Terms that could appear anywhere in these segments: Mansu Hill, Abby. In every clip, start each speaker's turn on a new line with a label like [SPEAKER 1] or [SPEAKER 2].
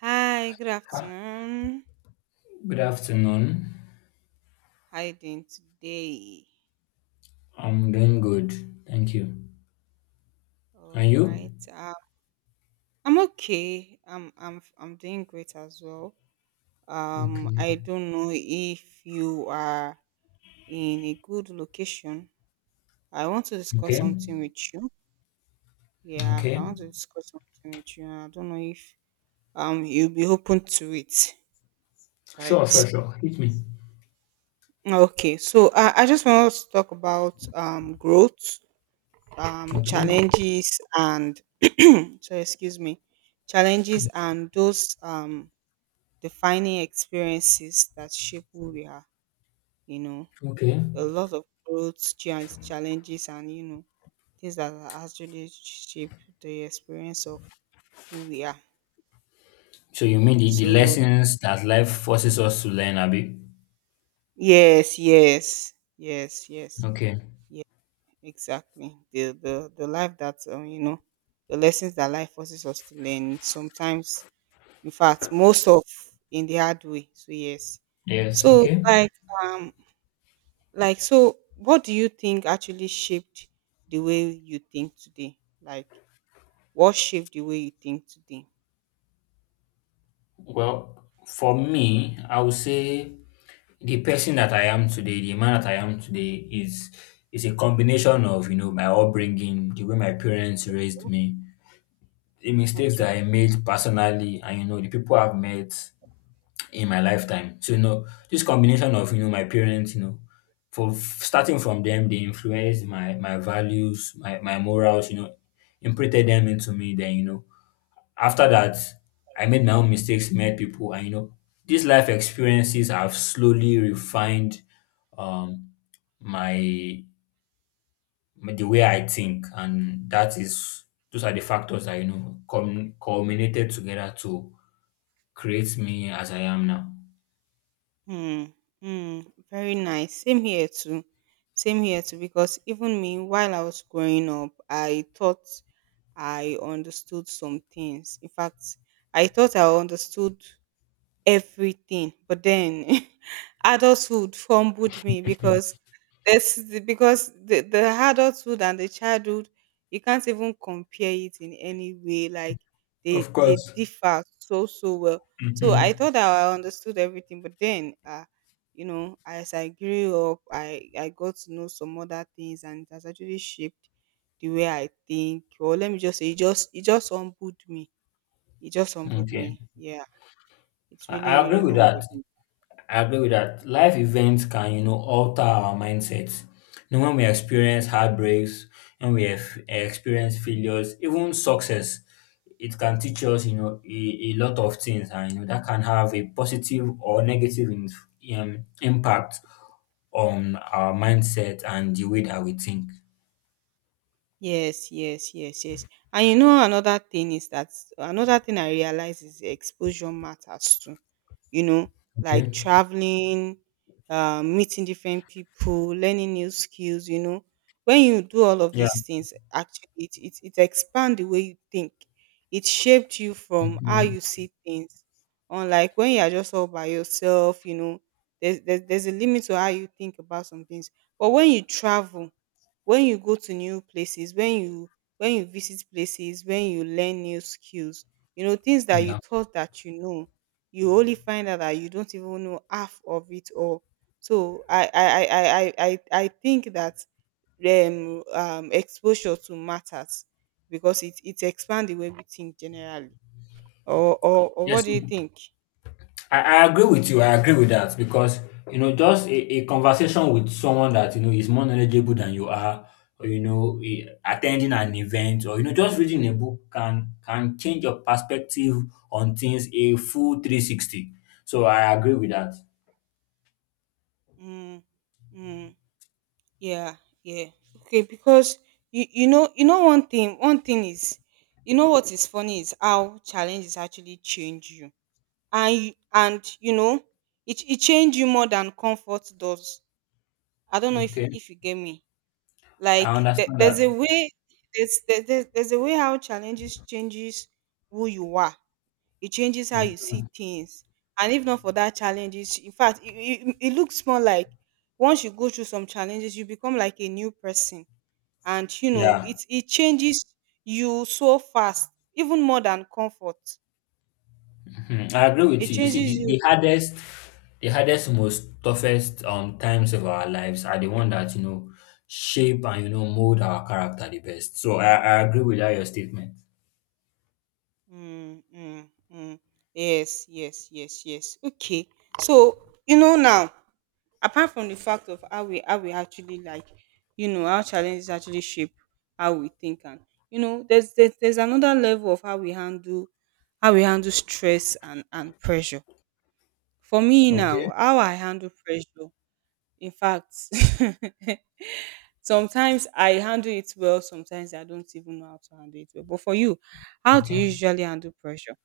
[SPEAKER 1] Hi, good
[SPEAKER 2] Ah,
[SPEAKER 1] afternoon.
[SPEAKER 2] good afternoon.
[SPEAKER 1] How you doing today?
[SPEAKER 2] I'm doing good. Thank you. And
[SPEAKER 1] All
[SPEAKER 2] you?
[SPEAKER 1] right. I'm okay. I'm doing great as well.
[SPEAKER 2] Okay.
[SPEAKER 1] I don't know if you are in a good location. I want to discuss
[SPEAKER 2] Okay.
[SPEAKER 1] something with you. Yeah,
[SPEAKER 2] Okay.
[SPEAKER 1] I want to discuss something with you. I don't know if you'll be open to it,
[SPEAKER 2] Sure, sure,
[SPEAKER 1] right?
[SPEAKER 2] sure. Hit me.
[SPEAKER 1] Okay, so I just want us to talk about growth
[SPEAKER 2] Okay.
[SPEAKER 1] challenges and so excuse me challenges and those defining experiences that shape who we are, you know,
[SPEAKER 2] Okay.
[SPEAKER 1] a lot of growth challenges, and you know things that are actually shape the experience of who we are,
[SPEAKER 2] So you mean the
[SPEAKER 1] so
[SPEAKER 2] lessons that life forces us to learn, Abby?
[SPEAKER 1] yes, yes, yes, yes,
[SPEAKER 2] Okay.
[SPEAKER 1] yeah, exactly the life that you know, the lessons that life forces us to learn sometimes. In fact, most of In the hard way. So yes.
[SPEAKER 2] Yes,
[SPEAKER 1] So
[SPEAKER 2] okay.
[SPEAKER 1] like, um like so what do you think actually shaped the way you think today? Like what shaped the way you think today?
[SPEAKER 2] Well, for me, I would say the person that I am today, the man that I am today is a combination of, you know, my upbringing, the way my parents raised me, the mistakes
[SPEAKER 1] Okay.
[SPEAKER 2] that I made personally, and you know, the people I've met in my lifetime. So you know, this combination of, you know, my parents, you know, for starting from them, they influenced my values, my morals, you know, imprinted them into me. Then you know, after that, I made my own mistakes, met people, and you know, these life experiences have slowly refined um my the way I think, and that is those are the factors that you know culminated together to create me as I am now.
[SPEAKER 1] Hmm. Hmm. Very nice. Same here too. Same here too. Because even me, while I was growing up, I thought I understood some things. In fact, I thought I understood everything, but then adulthood fumbled me because this because the adulthood and the childhood, you can't even compare it in any way. Like they
[SPEAKER 2] Of
[SPEAKER 1] they
[SPEAKER 2] course.
[SPEAKER 1] differ so so well. So I
[SPEAKER 2] Mm-hmm.
[SPEAKER 1] thought that I understood everything, but then you know, as I grew up, I got to know some other things, and it has actually shaped the way I think. Or let me just say it just humbled me. It just humbled
[SPEAKER 2] Okay,
[SPEAKER 1] me, yeah. It's
[SPEAKER 2] I
[SPEAKER 1] really
[SPEAKER 2] agree
[SPEAKER 1] really
[SPEAKER 2] with that.
[SPEAKER 1] humbled me.
[SPEAKER 2] I agree with that. Life events can, you know, alter our mindsets. You know, when we experience heartbreaks, when we have experience failures, even success, it can teach us, you know, a lot of things, and you know, that can have a positive or negative impact on our mindset and the way that we think.
[SPEAKER 1] Yes, yes, yes, yes. And you know another thing is that another thing I realize is exposure matters too. You know, like
[SPEAKER 2] Okay.
[SPEAKER 1] traveling, meeting different people, learning new skills. You know, when you do all of
[SPEAKER 2] Yeah.
[SPEAKER 1] these things, actually, it expands the way you think. It shaped you from how
[SPEAKER 2] Mhm.
[SPEAKER 1] you see things. Unlike when you are just all by yourself, you know, there's a limit to how you think about some things. But when you travel, when you go to new places, when you visit places, when you learn new skills, you know, things that you
[SPEAKER 2] Yeah.
[SPEAKER 1] thought that you know, you only find out that you don't even know half of it all. So I think that exposure to matters because it expands the way we think generally. Or
[SPEAKER 2] Yes.
[SPEAKER 1] what do you think?
[SPEAKER 2] I agree with you. I agree with that because you know, just a conversation with someone that you know is more knowledgeable than you are, or you know, attending an event, or you know, just reading a book can change your perspective on things a full 360. So I agree with that.
[SPEAKER 1] Mm, mm. Yeah, yeah. Okay, because you know you know one thing is, you know, what is funny is how challenges actually change you. And you know it change you more than comfort does. I don't know
[SPEAKER 2] Okay.
[SPEAKER 1] if you get me.
[SPEAKER 2] I
[SPEAKER 1] Like there,
[SPEAKER 2] understand
[SPEAKER 1] there's a
[SPEAKER 2] that.
[SPEAKER 1] way, there's there, there's a way how challenges changes who you are. It changes how you see
[SPEAKER 2] Mhm.
[SPEAKER 1] things. And if not for that challenges, in fact, it looks more like once you go through some challenges, you become like a new person, and you know
[SPEAKER 2] Yeah.
[SPEAKER 1] it changes you so fast, even more than comfort.
[SPEAKER 2] Hmm, I agree with
[SPEAKER 1] It
[SPEAKER 2] you. You see,
[SPEAKER 1] changes
[SPEAKER 2] the,
[SPEAKER 1] you.
[SPEAKER 2] the hardest, the hardest, most toughest times of our lives are the one that you know shape and you know mold our character the best. So I agree with that your statement.
[SPEAKER 1] Mm, mm, mm. Yes, yes, yes, yes. Okay, so you know now, apart from the fact of how we actually like, you know, how challenges actually shape how we think. And you know there's another level of how we handle stress and pressure. For me
[SPEAKER 2] Okay.
[SPEAKER 1] now, how I handle pressure, in fact, sometimes I handle it well, sometimes I don't even know how to handle it well. But for you, how do you
[SPEAKER 2] Okay.
[SPEAKER 1] usually handle pressure?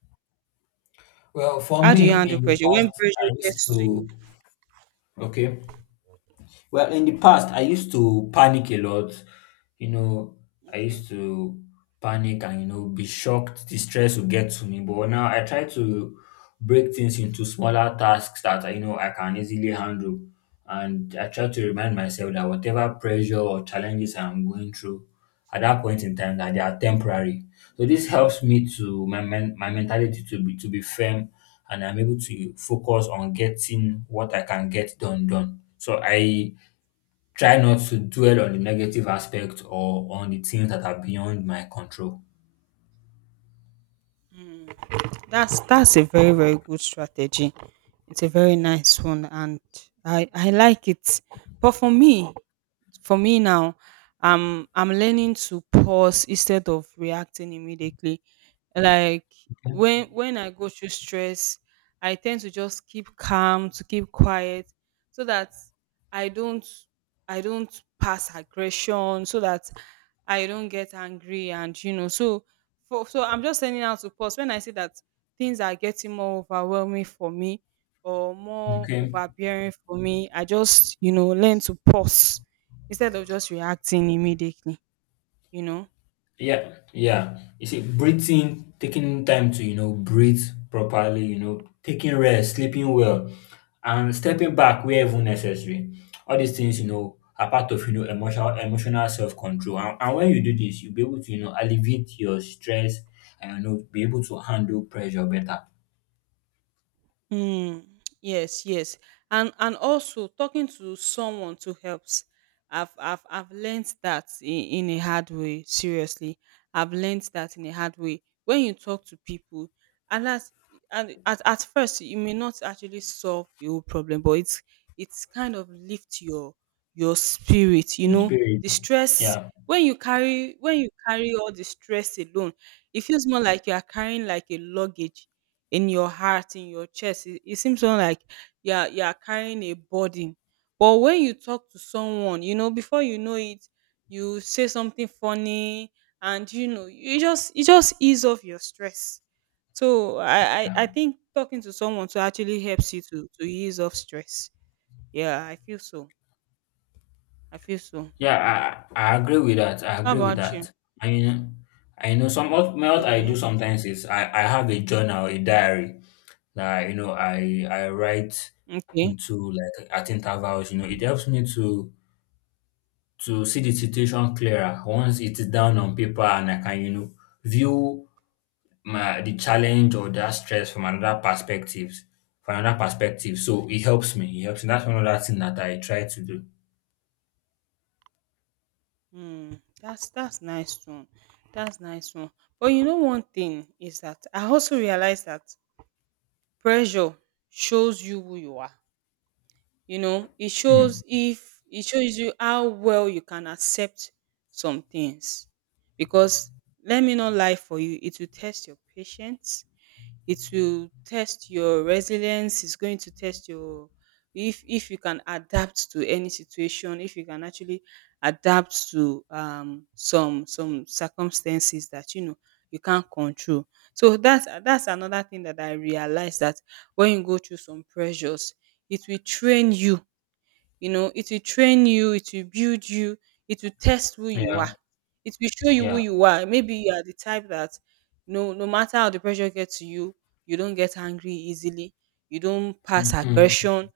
[SPEAKER 2] Well, for
[SPEAKER 1] How do you
[SPEAKER 2] me,
[SPEAKER 1] handle
[SPEAKER 2] in the
[SPEAKER 1] pressure when
[SPEAKER 2] past,
[SPEAKER 1] pressure
[SPEAKER 2] I used
[SPEAKER 1] gets to
[SPEAKER 2] to
[SPEAKER 1] you?
[SPEAKER 2] okay Well, in the past, I used to panic a lot. You know, I
[SPEAKER 1] Okay.
[SPEAKER 2] used to panic and, you know, be shocked. The stress would get to me. But now I try to break things into smaller tasks that, I know, I can easily handle. And I try to remind myself that whatever pressure or challenges I'm going through at that point in time, that they are temporary. So this helps me to my mentality to be firm, and I'm able to focus on getting what I can get done done. So I try not to dwell on the negative aspect or on the things that are beyond my control.
[SPEAKER 1] That's a very good strategy. It's a very nice one, and I like it. But for me now, I'm learning to pause instead of reacting immediately. Like when I go through stress, I tend to just keep calm, to keep quiet, so that I don't I don't pass aggression, so that I don't get angry, and you know, so for so I'm just learning how to pause when I see that things are getting more overwhelming for me or more
[SPEAKER 2] Okay.
[SPEAKER 1] overbearing for me. I just, you know, learn to pause instead of just reacting immediately, you know.
[SPEAKER 2] Yeah. Yeah. You see, breathing, taking time to, you know, breathe properly, you know, taking rest, sleeping well, and stepping back wherever necessary. All these things, you know, are part of, you know, emotional self-control. And when you do this, you'll be able to, you know, alleviate your stress and, you know, be able to handle pressure better.
[SPEAKER 1] Mm, yes, yes. And also talking to someone to helps. I've learned that in a hard way, seriously. I've learned that in a hard way. When you talk to people, and that's and at first you may not actually solve the whole problem, but it's kind of lift your spirit, you
[SPEAKER 2] Your
[SPEAKER 1] know. The
[SPEAKER 2] spirit.
[SPEAKER 1] stress,
[SPEAKER 2] Yeah.
[SPEAKER 1] when you carry all the stress alone, it feels more like you are carrying like a luggage in your heart, in your chest. It seems more like you're carrying a burden. But when you talk to someone, you know, before you know it, you say something funny, and you know, you just ease off your stress. So I think talking to someone to actually helps you to ease off stress. Yeah, I feel so. I feel so.
[SPEAKER 2] Yeah, I agree with that. I
[SPEAKER 1] How
[SPEAKER 2] agree with
[SPEAKER 1] about you?
[SPEAKER 2] that. I mean, I know some what I do
[SPEAKER 1] Okay.
[SPEAKER 2] sometimes is I have a journal, a diary that you know I write
[SPEAKER 1] Okay.
[SPEAKER 2] into like at intervals. You know, it helps me to see the situation clearer once it's down on paper, and I can you know view my the challenge or that stress from another perspective, from another perspective. So it helps me. It helps me. That's one other thing that I try to do.
[SPEAKER 1] Hmm, that's nice one. That's nice one. But you know, one thing is that I also realized that pressure shows you who you are. You know, it shows
[SPEAKER 2] Mm.
[SPEAKER 1] if it shows you how well you can accept some things. Because let me not lie for you, it will test your patience, it will test your resilience, it's going to test your if you can adapt to any situation, if you can actually adapt to some circumstances that you know you can't control. So that's another thing that I realized: that when you go through some pressures, it will train you. You know, it will train you, it will build you, it will test who you are.
[SPEAKER 2] Yeah,
[SPEAKER 1] It will show you who
[SPEAKER 2] yeah.
[SPEAKER 1] you are. Maybe you are the type that no matter how the pressure gets to you, you don't get angry easily, you don't pass
[SPEAKER 2] Hmm.
[SPEAKER 1] aggression,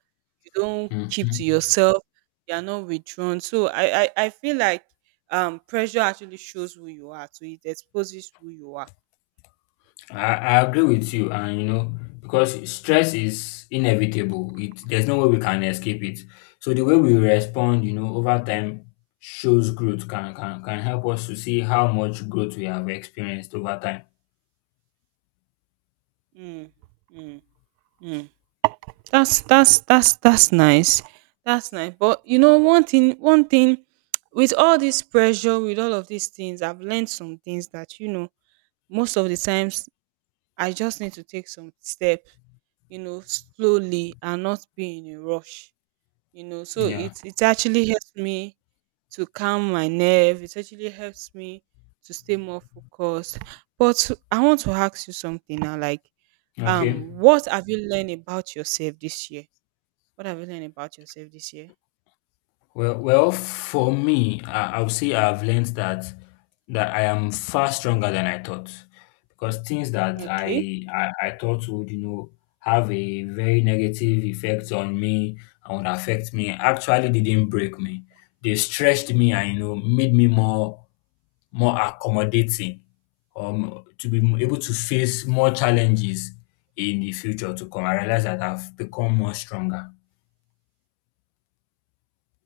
[SPEAKER 1] you don't keep to
[SPEAKER 2] Hmm.
[SPEAKER 1] yourself, you are not withdrawn. So I feel like pressure actually shows who you are, so it exposes who you are.
[SPEAKER 2] I agree with you, and you know, because stress is inevitable. It there's no way we can escape it. So the way we respond, you know, over time shows growth can help us to see how much growth we have experienced over time.
[SPEAKER 1] Mm, mm, mm. That's nice. That's nice. But you know, one thing, with all this pressure, with all of these things, I've learned some things that you know, most of the times, I just need to take some step, you know, slowly and not be in a rush. You know, so
[SPEAKER 2] Yeah.
[SPEAKER 1] it actually helps me to calm my nerve. It actually helps me to stay more focused. But I want to ask you something now, like,
[SPEAKER 2] Okay.
[SPEAKER 1] what have you learned about yourself this year? What have you learned about yourself this year?
[SPEAKER 2] Well, well, for me, I would say I've learned that that I am far stronger than I thought, because things that I
[SPEAKER 1] Okay.
[SPEAKER 2] I, I thought would you know have a very negative effect on me and would affect me actually didn't break me. They stretched me and you know made me more accommodating, to be able to face more challenges in the future to come. I realize that I've become more stronger.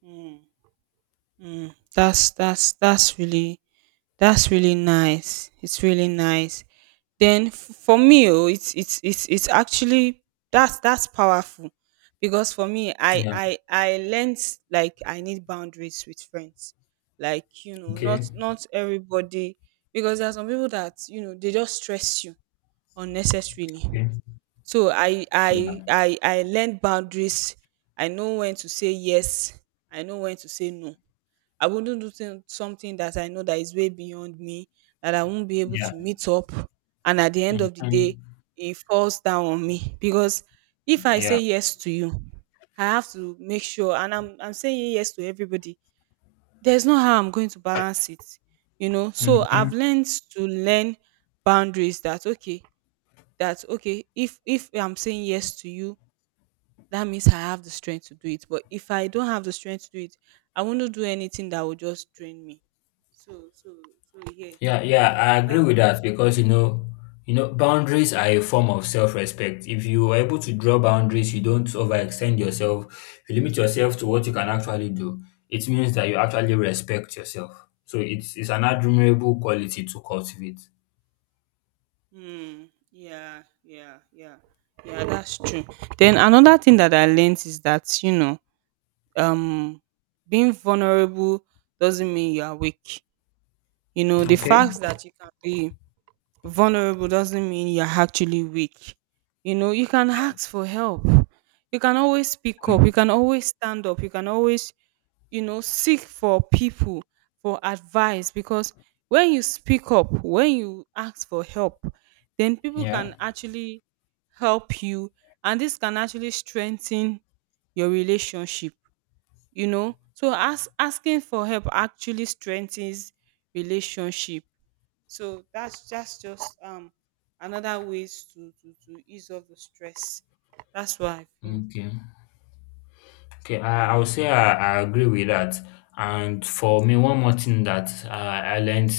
[SPEAKER 1] Mm, mm, that's really nice. It's really nice. Then for me, oh, it's actually that's powerful because for me, I
[SPEAKER 2] Yeah.
[SPEAKER 1] I I learned like I need boundaries with friends. Like you know,
[SPEAKER 2] Okay.
[SPEAKER 1] not not everybody, because there are some people that you know they just stress you unnecessarily.
[SPEAKER 2] Okay.
[SPEAKER 1] So I I
[SPEAKER 2] Yeah.
[SPEAKER 1] I I learned boundaries. I know when to say yes. I know when to say no. I wouldn't do something that I know that is way beyond me, that I won't be able
[SPEAKER 2] Yeah.
[SPEAKER 1] to meet up. And at the end of the
[SPEAKER 2] Mhm.
[SPEAKER 1] day, it falls down on me because if I say
[SPEAKER 2] Yeah.
[SPEAKER 1] yes to you, I have to make sure. And I'm saying yes to everybody. There's no how I'm going to balance it, you know. So
[SPEAKER 2] Hmm.
[SPEAKER 1] I've learned to learn boundaries. That okay, that okay, if I'm saying yes to you, that means I have the strength to do it. But if I don't have the strength to do it, I want to do anything that will just drain me. So yeah,
[SPEAKER 2] Yeah, yeah, I
[SPEAKER 1] so
[SPEAKER 2] agree
[SPEAKER 1] that's
[SPEAKER 2] with that because you know, boundaries are a form of self-respect. If you are able to draw boundaries, you don't overextend yourself. If you limit yourself to what you can actually do. It means that you actually respect yourself. So it's an admirable quality to cultivate.
[SPEAKER 1] hmm. Yeah, yeah, yeah, yeah, that's true. Then another thing that I learned is that you know, um being vulnerable doesn't mean you are weak. You know, the
[SPEAKER 2] Okay.
[SPEAKER 1] fact that you can be vulnerable doesn't mean you're actually weak. You know, you can ask for help. You can always speak up. You can
[SPEAKER 2] Mm.
[SPEAKER 1] always stand up. You can always, you know, seek for people for advice. Because when you speak up, when you ask for help, then people
[SPEAKER 2] Yeah.
[SPEAKER 1] can actually help you, and this can actually strengthen your relationship, you know. So as asking for help actually strengthens relationship. So that's just another ways to ease off the stress. That's what I feel.
[SPEAKER 2] Okay. Okay, I would
[SPEAKER 1] Yeah.
[SPEAKER 2] say I agree with that. And for me, one more thing that I learned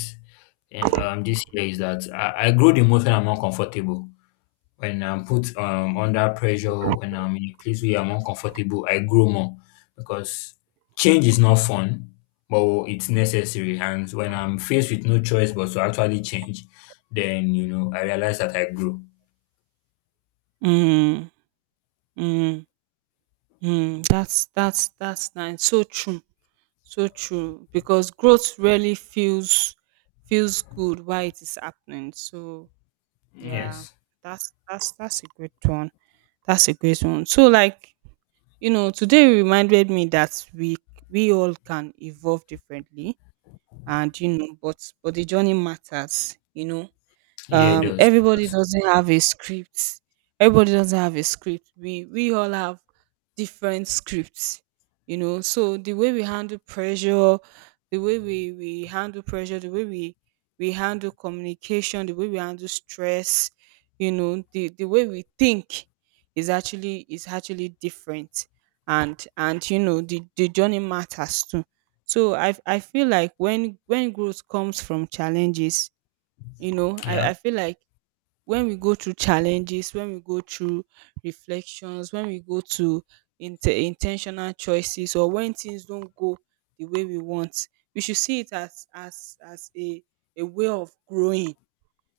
[SPEAKER 2] in, this year is that I grow the most when I'm uncomfortable. When I'm put under pressure, when I'm in a place where I'm uncomfortable, I grow more because change is not fun, but it's necessary. And when I'm faced with no choice but to actually change, then you know I realize that I grow.
[SPEAKER 1] Mm, mm, mm. That's nice. So true. So true. Because growth really feels good while it is happening. So yeah,
[SPEAKER 2] Yes,
[SPEAKER 1] that's a great one. That's a great one. So, like, you know, today reminded me that we all can evolve differently and you know but the journey matters, you know.
[SPEAKER 2] yeah, it does. It
[SPEAKER 1] Everybody
[SPEAKER 2] does.
[SPEAKER 1] doesn't have a script, everybody doesn't have a script, we all have different scripts, you know. So the way we handle pressure, the way we handle pressure, the way we handle communication, the way we handle stress, you know, the way we think is actually different. And you know the journey matters too. So I feel like when growth comes from challenges, you know
[SPEAKER 2] Yeah,
[SPEAKER 1] I feel like when we go through challenges, when we go through reflections, when we go to intentional choices, or when things don't go the way we want, we should see it as as a way of growing.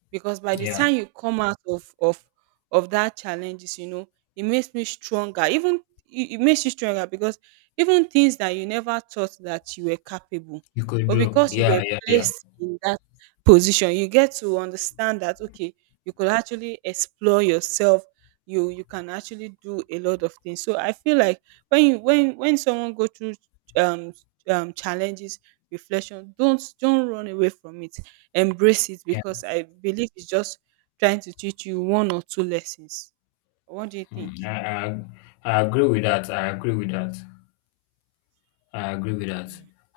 [SPEAKER 1] Because by the
[SPEAKER 2] yeah,
[SPEAKER 1] time you come out of of that challenges, you know, it makes me stronger, even it makes you stronger because even things that you never thought that you were capable,
[SPEAKER 2] you could
[SPEAKER 1] but
[SPEAKER 2] grow.
[SPEAKER 1] because you were
[SPEAKER 2] Yeah, yeah,
[SPEAKER 1] placed in that position, you get to understand that, okay, you could actually explore yourself, you can actually do a lot of things. So I feel like when you when someone go through um challenges, reflection, don't run away from it. Embrace it,
[SPEAKER 2] yeah.
[SPEAKER 1] because I believe it's just trying to teach you one or two lessons. What do you think?
[SPEAKER 2] Mm, I agree with that. I agree with that. I agree with that.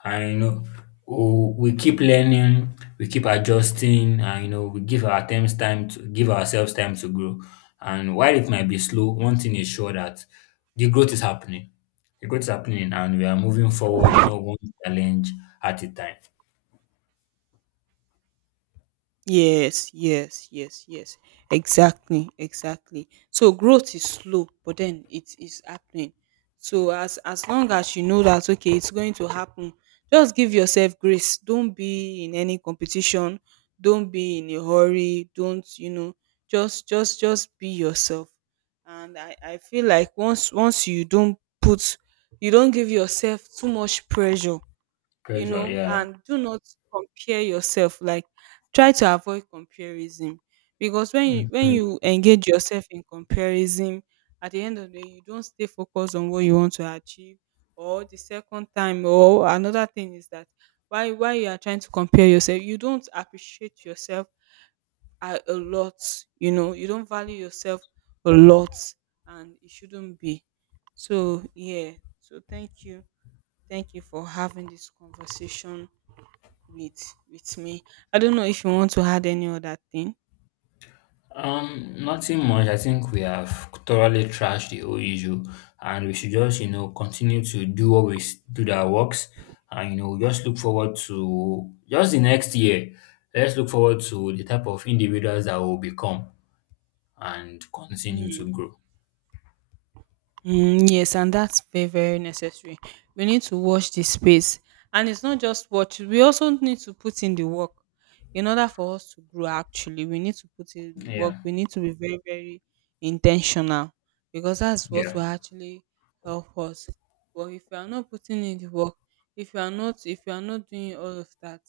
[SPEAKER 2] And you know, we keep learning, we keep adjusting, and you know, we give our attempts time to give ourselves time to grow. And while it might be slow, one thing is sure that the growth is happening. The growth is happening, and we are moving forward. You know, one challenge at a time.
[SPEAKER 1] Yes, yes, yes, yes. Exactly, exactly. So growth is slow, but then it is happening. So as long as you know that, okay, it's going to happen, just give yourself grace. Don't be in any competition. Don't be in a hurry. Don't, you know, just be yourself. And I feel like once you don't put you don't give yourself too much pressure, you
[SPEAKER 2] Pressure,
[SPEAKER 1] know,
[SPEAKER 2] yeah.
[SPEAKER 1] and do not compare yourself. Like, try to avoid comparison, because when
[SPEAKER 2] Mhm.
[SPEAKER 1] you engage yourself in comparison, at the end of the day, you don't stay focused on what you want to achieve. Or the second time, or another thing is that why you are trying to compare yourself, you don't appreciate yourself a lot. You know, you don't value yourself a lot, and it shouldn't be. So yeah. So thank you. Thank you for having this conversation with me. I don't know if you want to add any other thing.
[SPEAKER 2] Nothing much. I think we have thoroughly trashed the whole issue, and we should just, you know, continue to do what we do that works, and you know, just look forward to just the next year. Let's look forward to the type of individuals that will become and continue to grow.
[SPEAKER 1] Mm, yes, and that's very, very necessary. We need to watch the space. And it's not just watch, we also need to put in the work. In order for us to grow, actually, we need to put in the work.
[SPEAKER 2] Yeah,
[SPEAKER 1] We need to be very, very intentional, because that's what
[SPEAKER 2] yeah,
[SPEAKER 1] will actually help us. But if you are not putting in the work, if you are not, if you are not doing all of that,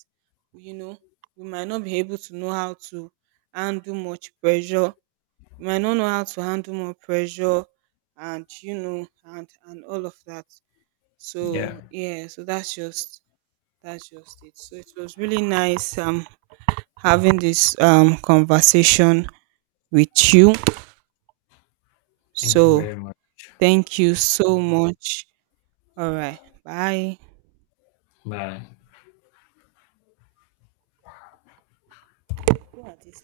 [SPEAKER 1] you know, we might not be able to know how to handle much pressure, you might not know how to handle more pressure, and you know and all of that.
[SPEAKER 2] yeah.
[SPEAKER 1] So yeah, so that's just it. So it was really nice having this conversation with you.
[SPEAKER 2] Thank you very
[SPEAKER 1] So
[SPEAKER 2] much.
[SPEAKER 1] thank you so much. All right. Bye.
[SPEAKER 2] Bye.
[SPEAKER 1] Who are these